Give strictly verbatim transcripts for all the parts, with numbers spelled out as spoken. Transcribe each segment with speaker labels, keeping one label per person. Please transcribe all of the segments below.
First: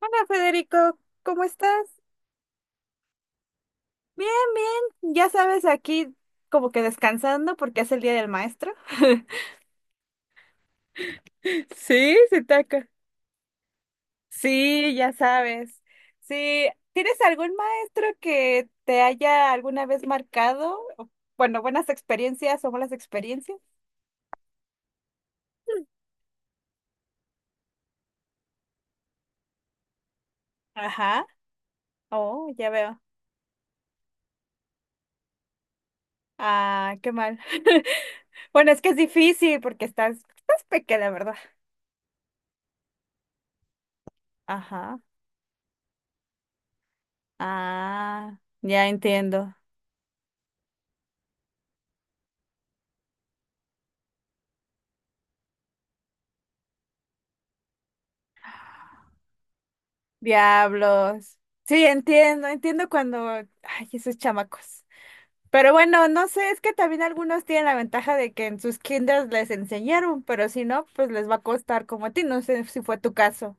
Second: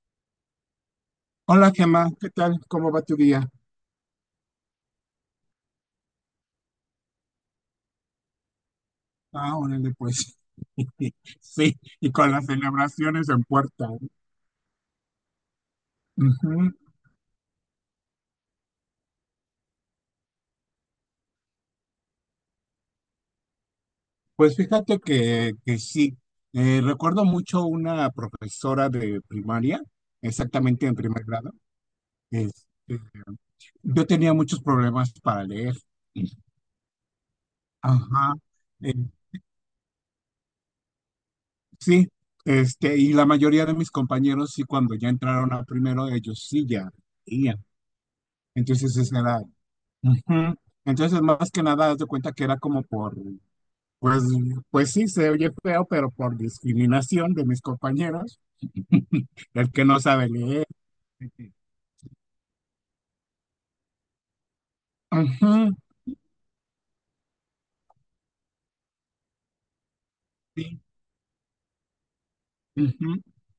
Speaker 1: Hola Federico, ¿cómo
Speaker 2: Hola
Speaker 1: estás?
Speaker 2: Gemma, ¿qué tal? ¿Cómo va tu día?
Speaker 1: Bien, bien, ya sabes, aquí como que descansando porque es el Día del Maestro.
Speaker 2: Ah, órale pues. Sí, y
Speaker 1: Sí,
Speaker 2: con
Speaker 1: se
Speaker 2: las
Speaker 1: taca.
Speaker 2: celebraciones en puerta, ¿no?
Speaker 1: Sí, ya sabes. Sí,
Speaker 2: Ujú.
Speaker 1: ¿tienes algún maestro que te haya alguna vez marcado? O, bueno, buenas experiencias o malas experiencias.
Speaker 2: Pues fíjate que, que sí. Eh, recuerdo mucho una profesora de primaria, exactamente en primer
Speaker 1: Ajá.
Speaker 2: grado.
Speaker 1: Oh,
Speaker 2: Este,
Speaker 1: ya veo.
Speaker 2: yo tenía muchos problemas para leer.
Speaker 1: Ah, qué mal.
Speaker 2: Ajá.
Speaker 1: Bueno, es que
Speaker 2: Eh,
Speaker 1: es difícil porque estás, estás pequeña, ¿verdad?
Speaker 2: sí, este, y la mayoría de mis compañeros sí, cuando
Speaker 1: Ajá.
Speaker 2: ya entraron a primero, ellos sí ya leían.
Speaker 1: Ah, ya
Speaker 2: Entonces, esa era.
Speaker 1: entiendo.
Speaker 2: Ujú. Entonces, más que nada, haz de cuenta que era como por, pues, pues sí, se oye feo, pero por discriminación de mis compañeros, el que no sabe leer.
Speaker 1: Diablos. Sí, entiendo, entiendo cuando, ay, esos chamacos. Pero
Speaker 2: Ujú.
Speaker 1: bueno, no sé, es que también algunos tienen la ventaja de que en sus kinders les enseñaron, pero si
Speaker 2: Sí,
Speaker 1: no, pues les va a costar como a ti, no sé si fue tu
Speaker 2: ujú.
Speaker 1: caso.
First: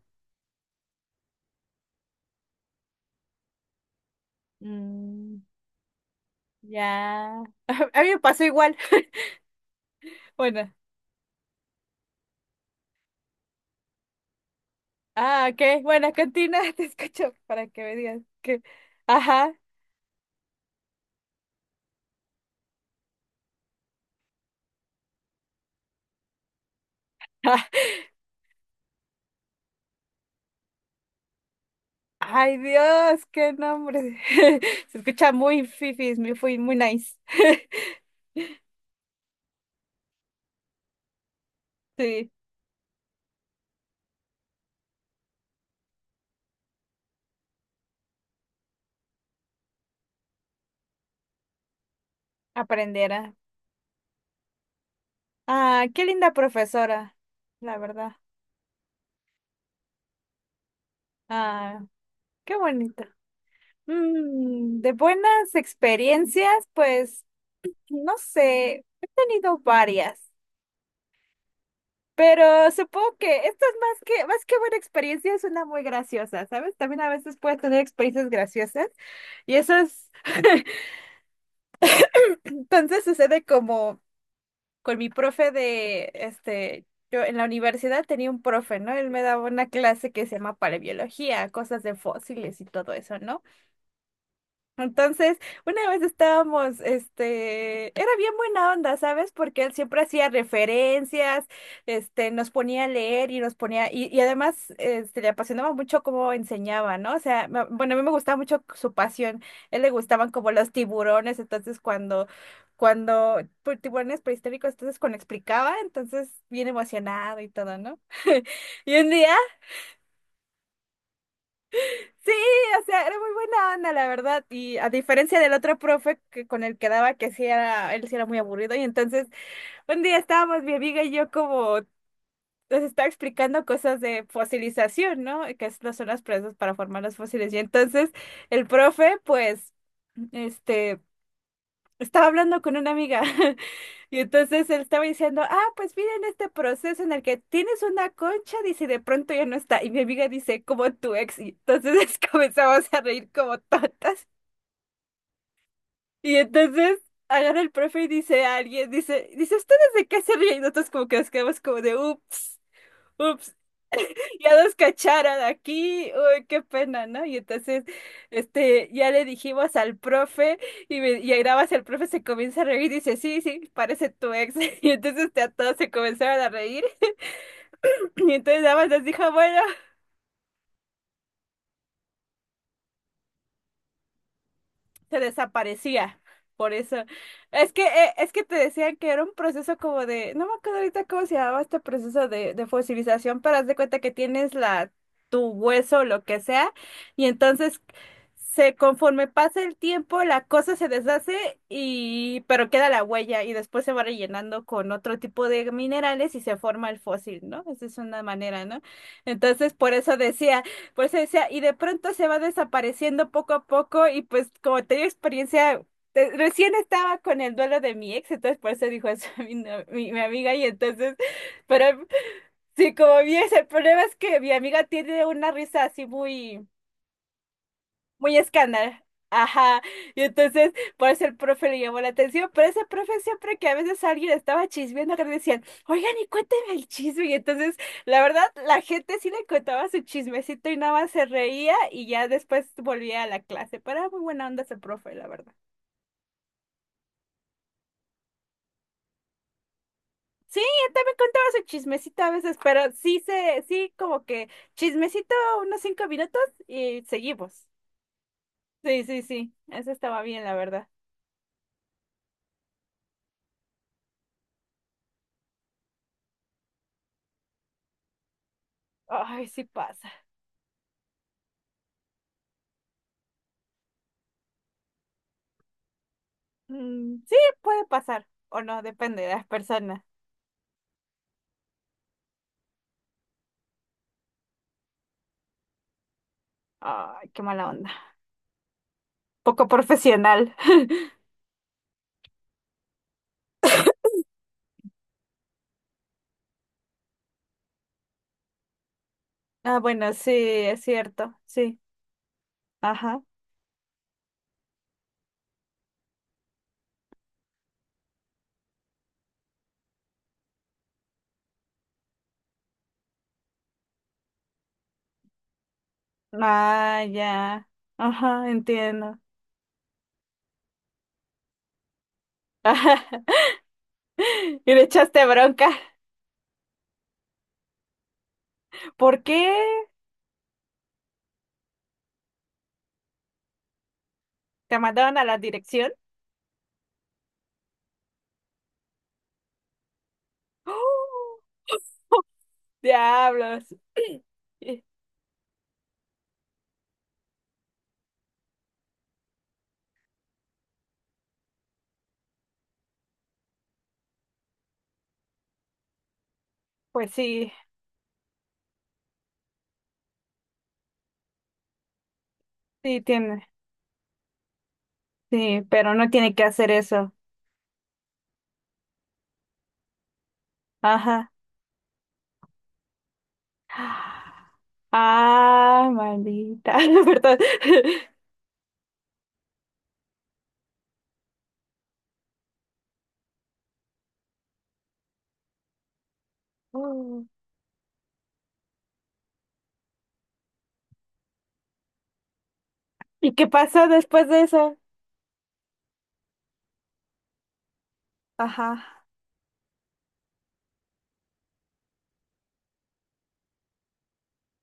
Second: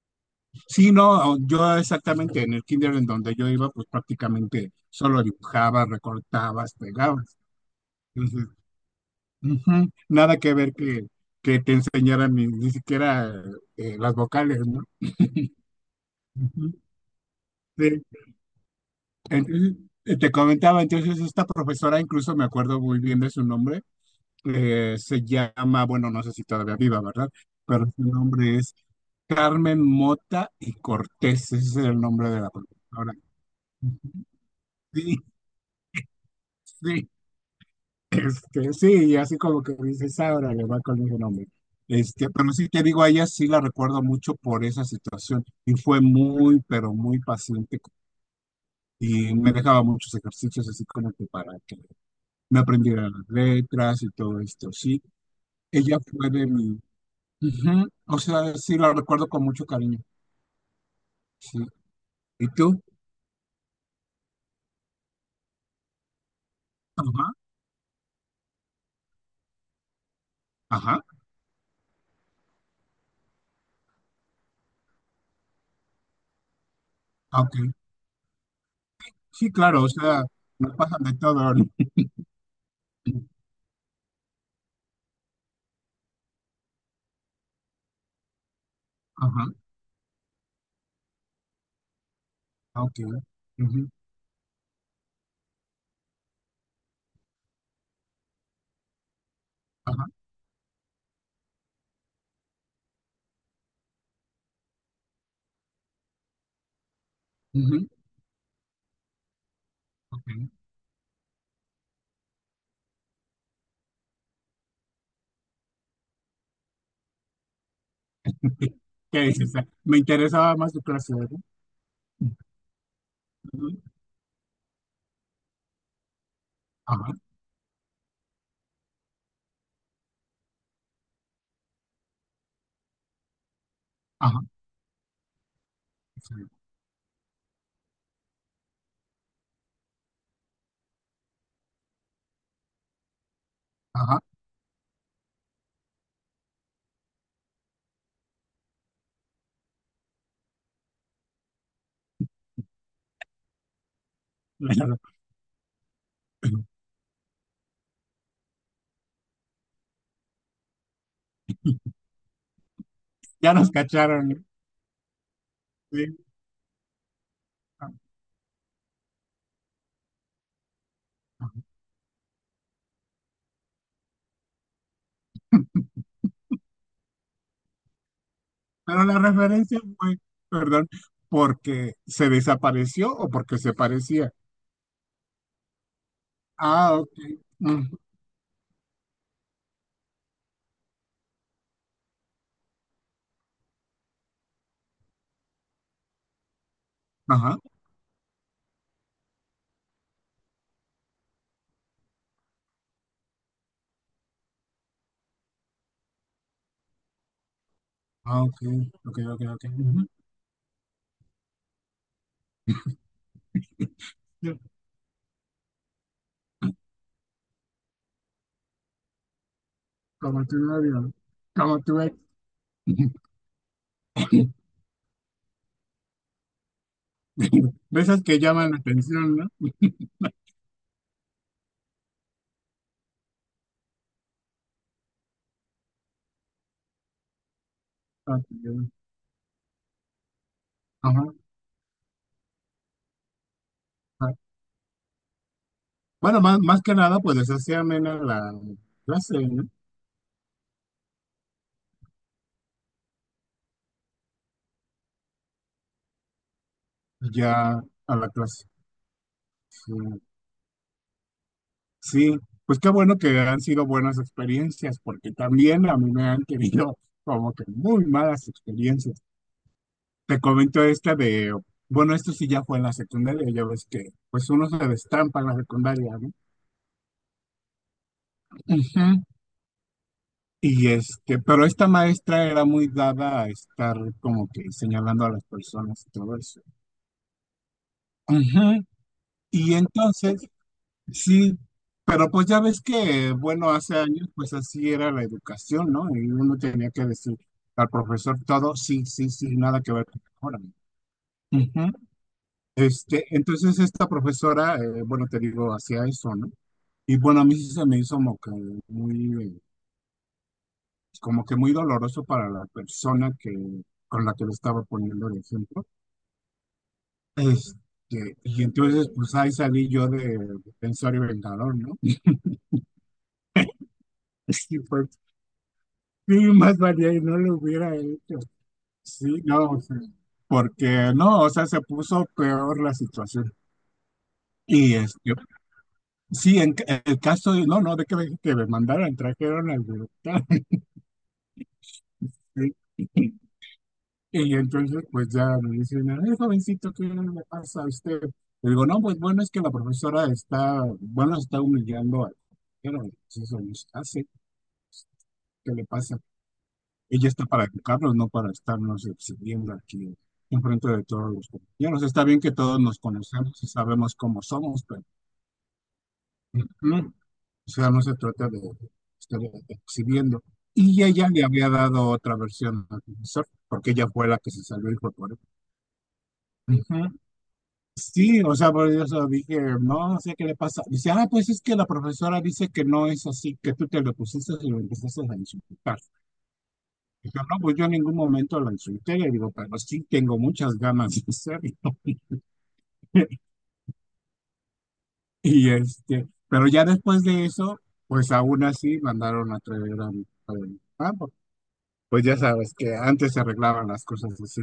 Speaker 2: Sí, no, yo exactamente en el kinder en donde yo iba, pues prácticamente solo
Speaker 1: Mm,
Speaker 2: dibujabas, recortabas, pegabas.
Speaker 1: ya. A mí me pasó
Speaker 2: Entonces,
Speaker 1: igual.
Speaker 2: ujú, nada que ver
Speaker 1: Bueno.
Speaker 2: que, que te enseñaran ni, ni siquiera eh, las vocales, ¿no?
Speaker 1: Ah, ok. Bueno, cantina,
Speaker 2: Ujú.
Speaker 1: te escucho para que me
Speaker 2: Sí.
Speaker 1: digas que. Ajá.
Speaker 2: Entonces, eh, te comentaba, entonces esta profesora, incluso me acuerdo muy bien de su nombre. Eh, se llama, bueno, no sé si todavía viva, ¿verdad? Pero su nombre es Carmen Mota y Cortés, ese es el nombre de la
Speaker 1: Ay,
Speaker 2: profesora.
Speaker 1: Dios, qué nombre. Se
Speaker 2: Sí,
Speaker 1: escucha muy fifis, muy, fui- muy
Speaker 2: sí,
Speaker 1: nice.
Speaker 2: este, sí, y así como que dices, ahora le va con ese nombre. Este,
Speaker 1: Sí.
Speaker 2: pero sí te digo, a ella sí la recuerdo mucho por esa situación y fue muy, pero muy paciente, y me dejaba muchos ejercicios así como que para que me aprendiera las
Speaker 1: Aprendiera.
Speaker 2: letras y todo esto, sí.
Speaker 1: Ah,
Speaker 2: Ella
Speaker 1: qué
Speaker 2: fue
Speaker 1: linda
Speaker 2: de mi...
Speaker 1: profesora, la
Speaker 2: Ujú.
Speaker 1: verdad.
Speaker 2: O sea, sí, la recuerdo con mucho cariño, sí.
Speaker 1: Ah,
Speaker 2: ¿Y
Speaker 1: qué
Speaker 2: tú?
Speaker 1: bonito. Mm, de buenas experiencias, pues,
Speaker 2: Ajá,
Speaker 1: no sé, he tenido varias,
Speaker 2: ajá,
Speaker 1: pero supongo que esto es más que, más que buena experiencia, es una muy graciosa, ¿sabes? También a veces
Speaker 2: ah,
Speaker 1: puedes
Speaker 2: ok.
Speaker 1: tener experiencias graciosas
Speaker 2: Sí,
Speaker 1: y eso
Speaker 2: claro, o
Speaker 1: es,
Speaker 2: sea, nos pasan de todo, ¿no?
Speaker 1: entonces sucede como... Con mi profe de, este, yo en la universidad tenía un profe, ¿no? Él me daba
Speaker 2: Ajá,
Speaker 1: una clase que se llama paleobiología, cosas de fósiles y
Speaker 2: ah,
Speaker 1: todo
Speaker 2: ok,
Speaker 1: eso, ¿no?
Speaker 2: ujú,
Speaker 1: Entonces, una vez estábamos, este, era bien buena onda, ¿sabes? Porque él siempre
Speaker 2: ajá,
Speaker 1: hacía referencias, este, nos ponía a leer y nos ponía, y, y además, este, le apasionaba mucho cómo enseñaba, ¿no? O sea, me-
Speaker 2: ujú,
Speaker 1: bueno, a mí me gustaba mucho su pasión, a él le gustaban
Speaker 2: ok.
Speaker 1: como los tiburones, entonces cuando, cuando, pues, tiburones prehistóricos, entonces cuando explicaba, entonces bien emocionado y todo, ¿no? Y un
Speaker 2: ¿Qué
Speaker 1: día
Speaker 2: dices? Me interesaba más tu clase, ¿verdad?
Speaker 1: sí, o sea, era muy
Speaker 2: Ujú,
Speaker 1: buena onda, la verdad. Y a diferencia del otro profe que con el que
Speaker 2: ajá,
Speaker 1: daba, que sí era, él sí era muy aburrido. Y entonces, un día estábamos mi amiga y yo como les estaba explicando cosas de
Speaker 2: ajá,
Speaker 1: fosilización, ¿no? Que es- son las
Speaker 2: sí,
Speaker 1: presas para formar los fósiles. Y entonces el profe, pues, este estaba hablando con una amiga. Y
Speaker 2: ajá,
Speaker 1: entonces él estaba diciendo, ah, pues miren este proceso en el que tienes una concha, dice, y de pronto ya no está. Y mi amiga dice, como tu ex. Y entonces comenzamos a reír como tontas.
Speaker 2: claro.
Speaker 1: Y entonces agarra el profe y dice a alguien, dice, dice, ¿ustedes de qué se ríen? Y nosotros como que nos quedamos como de, ups,
Speaker 2: Ya
Speaker 1: ups,
Speaker 2: nos cacharon, ¿no?
Speaker 1: ya nos cacharon
Speaker 2: Sí.
Speaker 1: aquí, uy, qué pena, ¿no? Y entonces, este, ya le dijimos al profe y, me, y ahí nada más el profe se comienza a reír y dice, sí, sí, parece tu ex. Y entonces este, a todos se comenzaron a reír y entonces nada más nos
Speaker 2: Pero la
Speaker 1: dijo, bueno.
Speaker 2: referencia fue, perdón, ¿porque se desapareció o porque se parecía?
Speaker 1: Se desaparecía. Por
Speaker 2: Ah,
Speaker 1: eso,
Speaker 2: ok.
Speaker 1: es que,
Speaker 2: Mm,
Speaker 1: eh, es que te decían que era un proceso como de, no me acuerdo ahorita cómo se llamaba este proceso de, de fosilización, pero haz de cuenta que tienes la, tu hueso o lo que sea, y
Speaker 2: ajá.
Speaker 1: entonces se, conforme pasa el tiempo, la cosa se deshace y, pero queda la huella y después se va rellenando con otro tipo de minerales y se forma el fósil, ¿no? Esa es una
Speaker 2: Ah, ok.
Speaker 1: manera, ¿no?
Speaker 2: Ok, ok, ok.
Speaker 1: Entonces, por
Speaker 2: Ujú.
Speaker 1: eso decía pues se decía, y de pronto se va desapareciendo poco a poco y pues
Speaker 2: Sí.
Speaker 1: como tenía experiencia, te- recién estaba con el duelo de mi ex, entonces por eso dijo eso a mi, no- mi, mi
Speaker 2: Como
Speaker 1: amiga
Speaker 2: tu
Speaker 1: y
Speaker 2: novio.
Speaker 1: entonces,
Speaker 2: Como tu
Speaker 1: pero
Speaker 2: ex.
Speaker 1: sí, como vi ese, el problema es que mi amiga tiene una risa así muy
Speaker 2: De esas
Speaker 1: muy
Speaker 2: que llaman la
Speaker 1: escándalo.
Speaker 2: atención, ¿no?
Speaker 1: Ajá. Y entonces, por eso el profe le llamó la atención, pero ese profe siempre que a veces alguien estaba chismeando, que le decían, oigan, y cuénteme el chisme. Y entonces, la verdad, la
Speaker 2: Ok,
Speaker 1: gente sí le contaba su chismecito y nada más
Speaker 2: ajá,
Speaker 1: se reía y ya después volvía a la clase. Pero era muy
Speaker 2: ajá.
Speaker 1: buena onda ese profe, la verdad.
Speaker 2: Bueno, más, más que nada, pues así amena la clase, ¿no?
Speaker 1: Sí, él también contaba su chismecito a veces, pero sí se, sí como que chismecito unos cinco minutos y seguimos.
Speaker 2: Ya a la clase.
Speaker 1: Sí, sí, sí, eso
Speaker 2: Sí.
Speaker 1: estaba bien, la verdad.
Speaker 2: Sí, pues qué bueno que han sido buenas experiencias, porque también a mí me han tenido como que muy malas experiencias.
Speaker 1: Ay, sí pasa.
Speaker 2: Te comento esta de, bueno, esto sí ya fue en la secundaria, ya ves que pues uno se destampa en la secundaria, ¿no?
Speaker 1: Mm, sí, puede pasar. O no, depende
Speaker 2: Ujú.
Speaker 1: de las personas.
Speaker 2: Y este, pero esta maestra era muy dada a estar como que señalando a las personas y todo eso.
Speaker 1: Ay, qué mala onda.
Speaker 2: Ujú.
Speaker 1: Poco
Speaker 2: Y entonces,
Speaker 1: profesional.
Speaker 2: sí, pero pues ya ves que, bueno, hace años pues así era la educación, ¿no? Y uno tenía que decir al profesor todo, sí, sí, sí,
Speaker 1: Ah,
Speaker 2: nada que ver
Speaker 1: bueno,
Speaker 2: con
Speaker 1: sí,
Speaker 2: ahora.
Speaker 1: es cierto. Sí.
Speaker 2: Ujú.
Speaker 1: Ajá.
Speaker 2: Este, entonces esta profesora, eh, bueno, te digo, hacía eso, ¿no? Y bueno, a mí sí se me hizo como que muy, eh, como que muy doloroso para la persona que, con la que lo estaba poniendo el ejemplo.
Speaker 1: Ah, ya.
Speaker 2: Este,
Speaker 1: Ajá,
Speaker 2: y entonces
Speaker 1: entiendo.
Speaker 2: pues ahí salí yo de pensar y vengador, ¿no?
Speaker 1: Y
Speaker 2: Sí,
Speaker 1: le
Speaker 2: fue.
Speaker 1: echaste bronca.
Speaker 2: Sí, más valía y no lo hubiera hecho.
Speaker 1: ¿Por
Speaker 2: Sí,
Speaker 1: qué?
Speaker 2: no, o sea, porque no, o sea, se puso peor la situación.
Speaker 1: ¿Te
Speaker 2: Y
Speaker 1: mandaron a
Speaker 2: este,
Speaker 1: la dirección?
Speaker 2: sí, en ca- el caso de, no, no, de que me, que me mandaran, trajeron al director.
Speaker 1: ¡Oh!
Speaker 2: ¿Sí?
Speaker 1: Diablos.
Speaker 2: Y
Speaker 1: Eh,
Speaker 2: entonces, pues ya me dicen, "Ay, jovencito, ¿qué le pasa a usted?". Le digo, no, pues bueno, es que la profesora está, bueno, está humillando a, pero pues, eso no se hace. ¿Qué le pasa?
Speaker 1: pues
Speaker 2: Ella está
Speaker 1: sí,
Speaker 2: para educarlos, no para estarnos exhibiendo aquí enfrente de todos los compañeros. Está bien que todos nos
Speaker 1: sí tiene.
Speaker 2: conocemos y sabemos cómo somos, pero
Speaker 1: Sí, pero no tiene que hacer
Speaker 2: ujú,
Speaker 1: eso.
Speaker 2: o sea, no se trata de estar exhibiendo. Y ella
Speaker 1: Ajá.
Speaker 2: le había dado otra versión al profesor, porque ella fue la que se salió y fue por él.
Speaker 1: Ah, maldita,
Speaker 2: Ujú.
Speaker 1: perdón.
Speaker 2: Sí, o sea, por eso dije, no, no sé qué le pasa. Dice, ah, pues es que la profesora dice que no es así, que tú te lo pusiste y lo empezaste a insultar.
Speaker 1: Mm.
Speaker 2: Dijo, no, pues yo en ningún momento la insulté, le digo, pero sí tengo muchas ganas de hacerlo.
Speaker 1: ¿Y qué pasó después de eso?
Speaker 2: Y este, pero ya después de eso, pues aún así
Speaker 1: Ajá.
Speaker 2: mandaron a traer a mi padre. Ah, pues pues ya sabes que antes se arreglaban las cosas así.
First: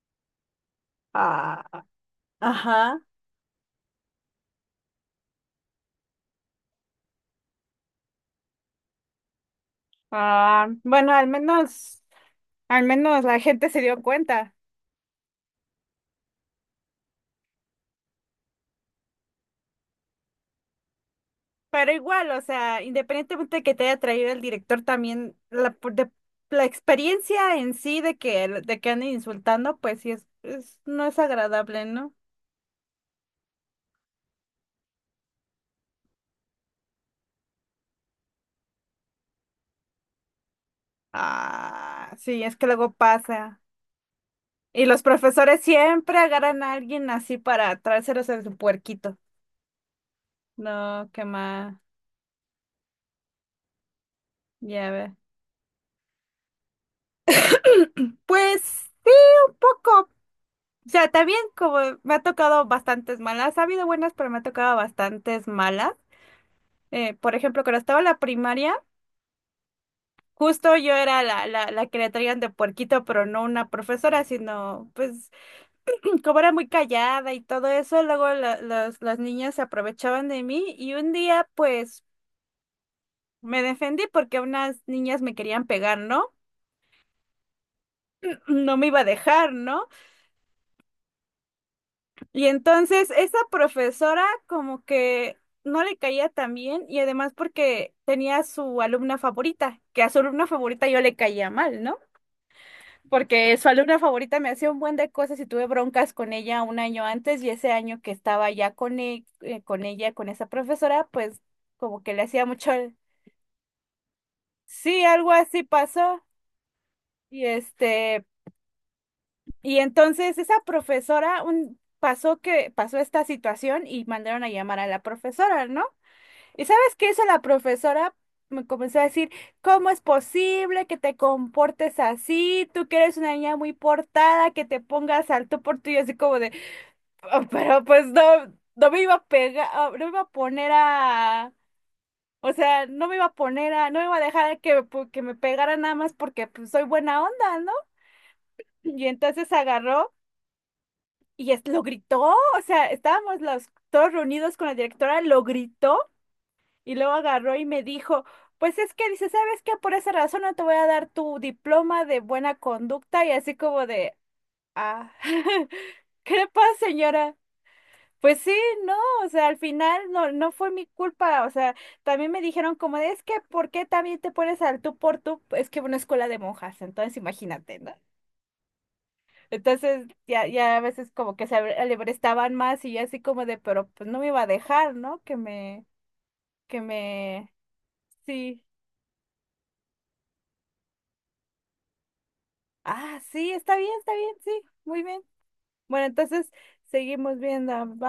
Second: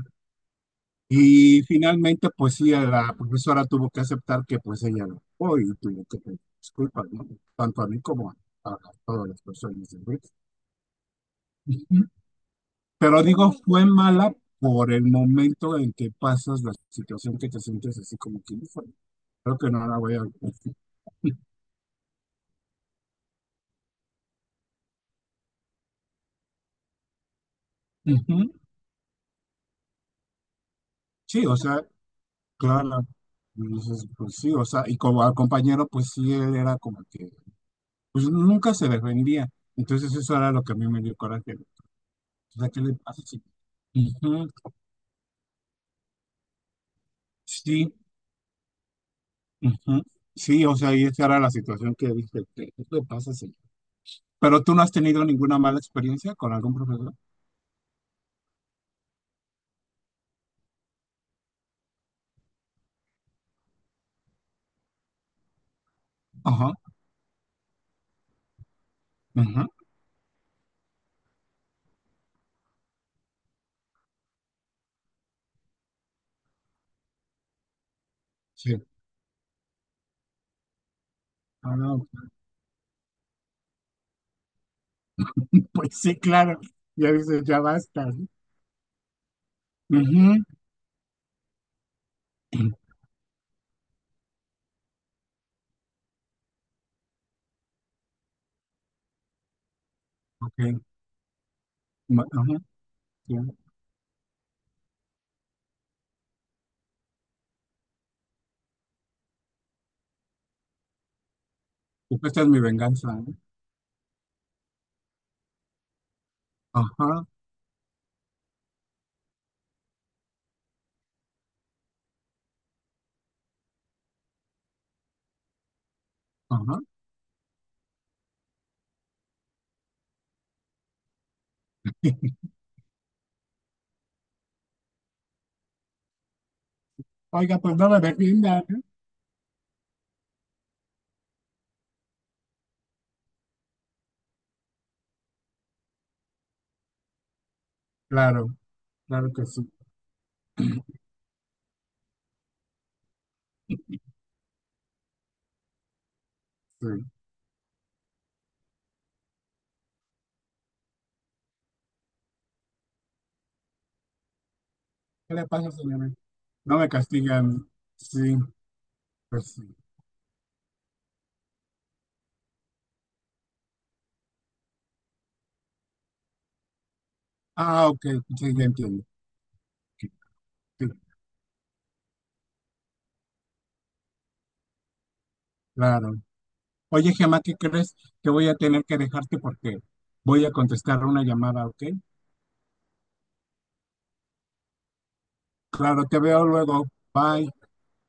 Speaker 2: Y
Speaker 1: Ah,
Speaker 2: finalmente, pues sí,
Speaker 1: ajá.
Speaker 2: la profesora tuvo que aceptar que pues ella lo fue y tuvo que pedir disculpas, ¿no? Tanto a mí como a, a todas las personas del grupo.
Speaker 1: Ah, bueno, al menos, al
Speaker 2: Pero
Speaker 1: menos la
Speaker 2: digo,
Speaker 1: gente se
Speaker 2: fue
Speaker 1: dio
Speaker 2: mala
Speaker 1: cuenta.
Speaker 2: por el momento en que pasas la situación que te sientes así como que fue. Creo que no la voy a...
Speaker 1: Pero igual, o sea, independientemente de que te haya traído el director, también la, por- de- la experiencia en sí de
Speaker 2: Ujú.
Speaker 1: que, de que anden insultando, pues sí es, es- no es
Speaker 2: Sí, o sea,
Speaker 1: agradable, ¿no?
Speaker 2: claro. Entonces, pues sí, o sea, y como al compañero, pues sí, él era como que, pues nunca se defendía. Entonces eso era lo que a mí me dio coraje.
Speaker 1: Ah, sí, es
Speaker 2: O
Speaker 1: que
Speaker 2: sea, ¿qué
Speaker 1: luego
Speaker 2: le pasa? Sí,
Speaker 1: pasa.
Speaker 2: ujú,
Speaker 1: Y los profesores siempre agarran a alguien así para
Speaker 2: sí,
Speaker 1: traérselos en su puerquito.
Speaker 2: ujú. Sí, o sea, y
Speaker 1: No, qué
Speaker 2: esa era la
Speaker 1: más.
Speaker 2: situación que dije, ¿qué qué le pasa? Sí. Pero tú no
Speaker 1: Ya
Speaker 2: has
Speaker 1: ve.
Speaker 2: tenido ninguna mala experiencia con algún profesor.
Speaker 1: Pues sí, un poco. O sea, también como me ha tocado bastantes malas. Ha habido buenas, pero me ha tocado bastantes malas.
Speaker 2: Ajá,
Speaker 1: Eh, por ejemplo, cuando estaba en la primaria,
Speaker 2: ajá,
Speaker 1: justo yo era la, la, la que le traían de puerquito, pero no una profesora, sino pues como era muy callada y todo eso, luego la- las las niñas se aprovechaban de mí y un día
Speaker 2: ah,
Speaker 1: pues
Speaker 2: ok,
Speaker 1: me defendí porque unas niñas me querían pegar,
Speaker 2: pues sí,
Speaker 1: ¿no?
Speaker 2: claro. Ya dices, ya basta, ¿no?
Speaker 1: No me iba a dejar, ¿no?
Speaker 2: Ujú.
Speaker 1: Y entonces esa profesora como que no le caía tan bien y además porque tenía su alumna favorita, que a su alumna
Speaker 2: Ok.
Speaker 1: favorita yo le caía mal, ¿no?
Speaker 2: Ma- ajá, ya.
Speaker 1: Porque su alumna favorita me hacía un buen de cosas y tuve broncas con ella un año antes y ese año que estaba ya con, e- eh, con ella, con esa profesora, pues como que
Speaker 2: Pues
Speaker 1: le
Speaker 2: esta
Speaker 1: hacía
Speaker 2: es mi
Speaker 1: mucho... el-
Speaker 2: venganza, ¿no?
Speaker 1: Sí, algo así pasó.
Speaker 2: Ajá.
Speaker 1: Y este, y entonces esa profesora un, pasó que pasó esta situación y mandaron a llamar a la profesora, ¿no? ¿Y
Speaker 2: Ajá.
Speaker 1: sabes qué hizo la profesora? Me comenzó a decir, ¿cómo es posible que te comportes así? Tú que eres una niña muy portada, que te pongas al tú por tú y así como de, "Oh,
Speaker 2: Oiga, pues
Speaker 1: pero
Speaker 2: no me
Speaker 1: pues no,
Speaker 2: defienda, ¿no?
Speaker 1: no me iba a pegar, ah, no me iba a poner a, o sea, no me iba a poner a, no me iba a dejar que, pu- que me pegara nada más porque pues, soy buena onda, ¿no?
Speaker 2: Claro,
Speaker 1: Y
Speaker 2: claro que
Speaker 1: entonces
Speaker 2: sí,
Speaker 1: agarró y es- lo gritó, o sea, estábamos los todos reunidos con la directora, lo gritó. Y
Speaker 2: sí.
Speaker 1: luego agarró y me dijo, pues es que dice, ¿sabes qué? Por esa razón no te voy a dar tu diploma de buena conducta y así como de, ah,
Speaker 2: ¿Qué le pasa, señora?
Speaker 1: ¿qué le pasa,
Speaker 2: No me
Speaker 1: señora?
Speaker 2: castigan. Sí,
Speaker 1: Pues sí, no, o sea,
Speaker 2: pues
Speaker 1: al
Speaker 2: sí.
Speaker 1: final no, no fue mi culpa, o sea, también me dijeron como de, es que, ¿por qué también te pones al tú por tú? Es que una escuela de monjas, entonces imagínate,
Speaker 2: Ah,
Speaker 1: ¿no?
Speaker 2: ok. Sí, ya entiendo.
Speaker 1: Entonces
Speaker 2: Sí,
Speaker 1: ya, ya a
Speaker 2: sí,
Speaker 1: veces como que se estaban más y yo así como de, pero pues no me iba a dejar, ¿no? Que me,
Speaker 2: claro.
Speaker 1: que
Speaker 2: Oye, Gemma,
Speaker 1: me,
Speaker 2: ¿qué crees? Que voy a
Speaker 1: sí.
Speaker 2: tener que dejarte porque voy a contestar una llamada, ¿ok?
Speaker 1: Ah, sí, está bien, está bien, sí, muy bien.
Speaker 2: Claro,
Speaker 1: Bueno,
Speaker 2: te veo
Speaker 1: entonces
Speaker 2: luego.
Speaker 1: seguimos
Speaker 2: Bye.
Speaker 1: viendo.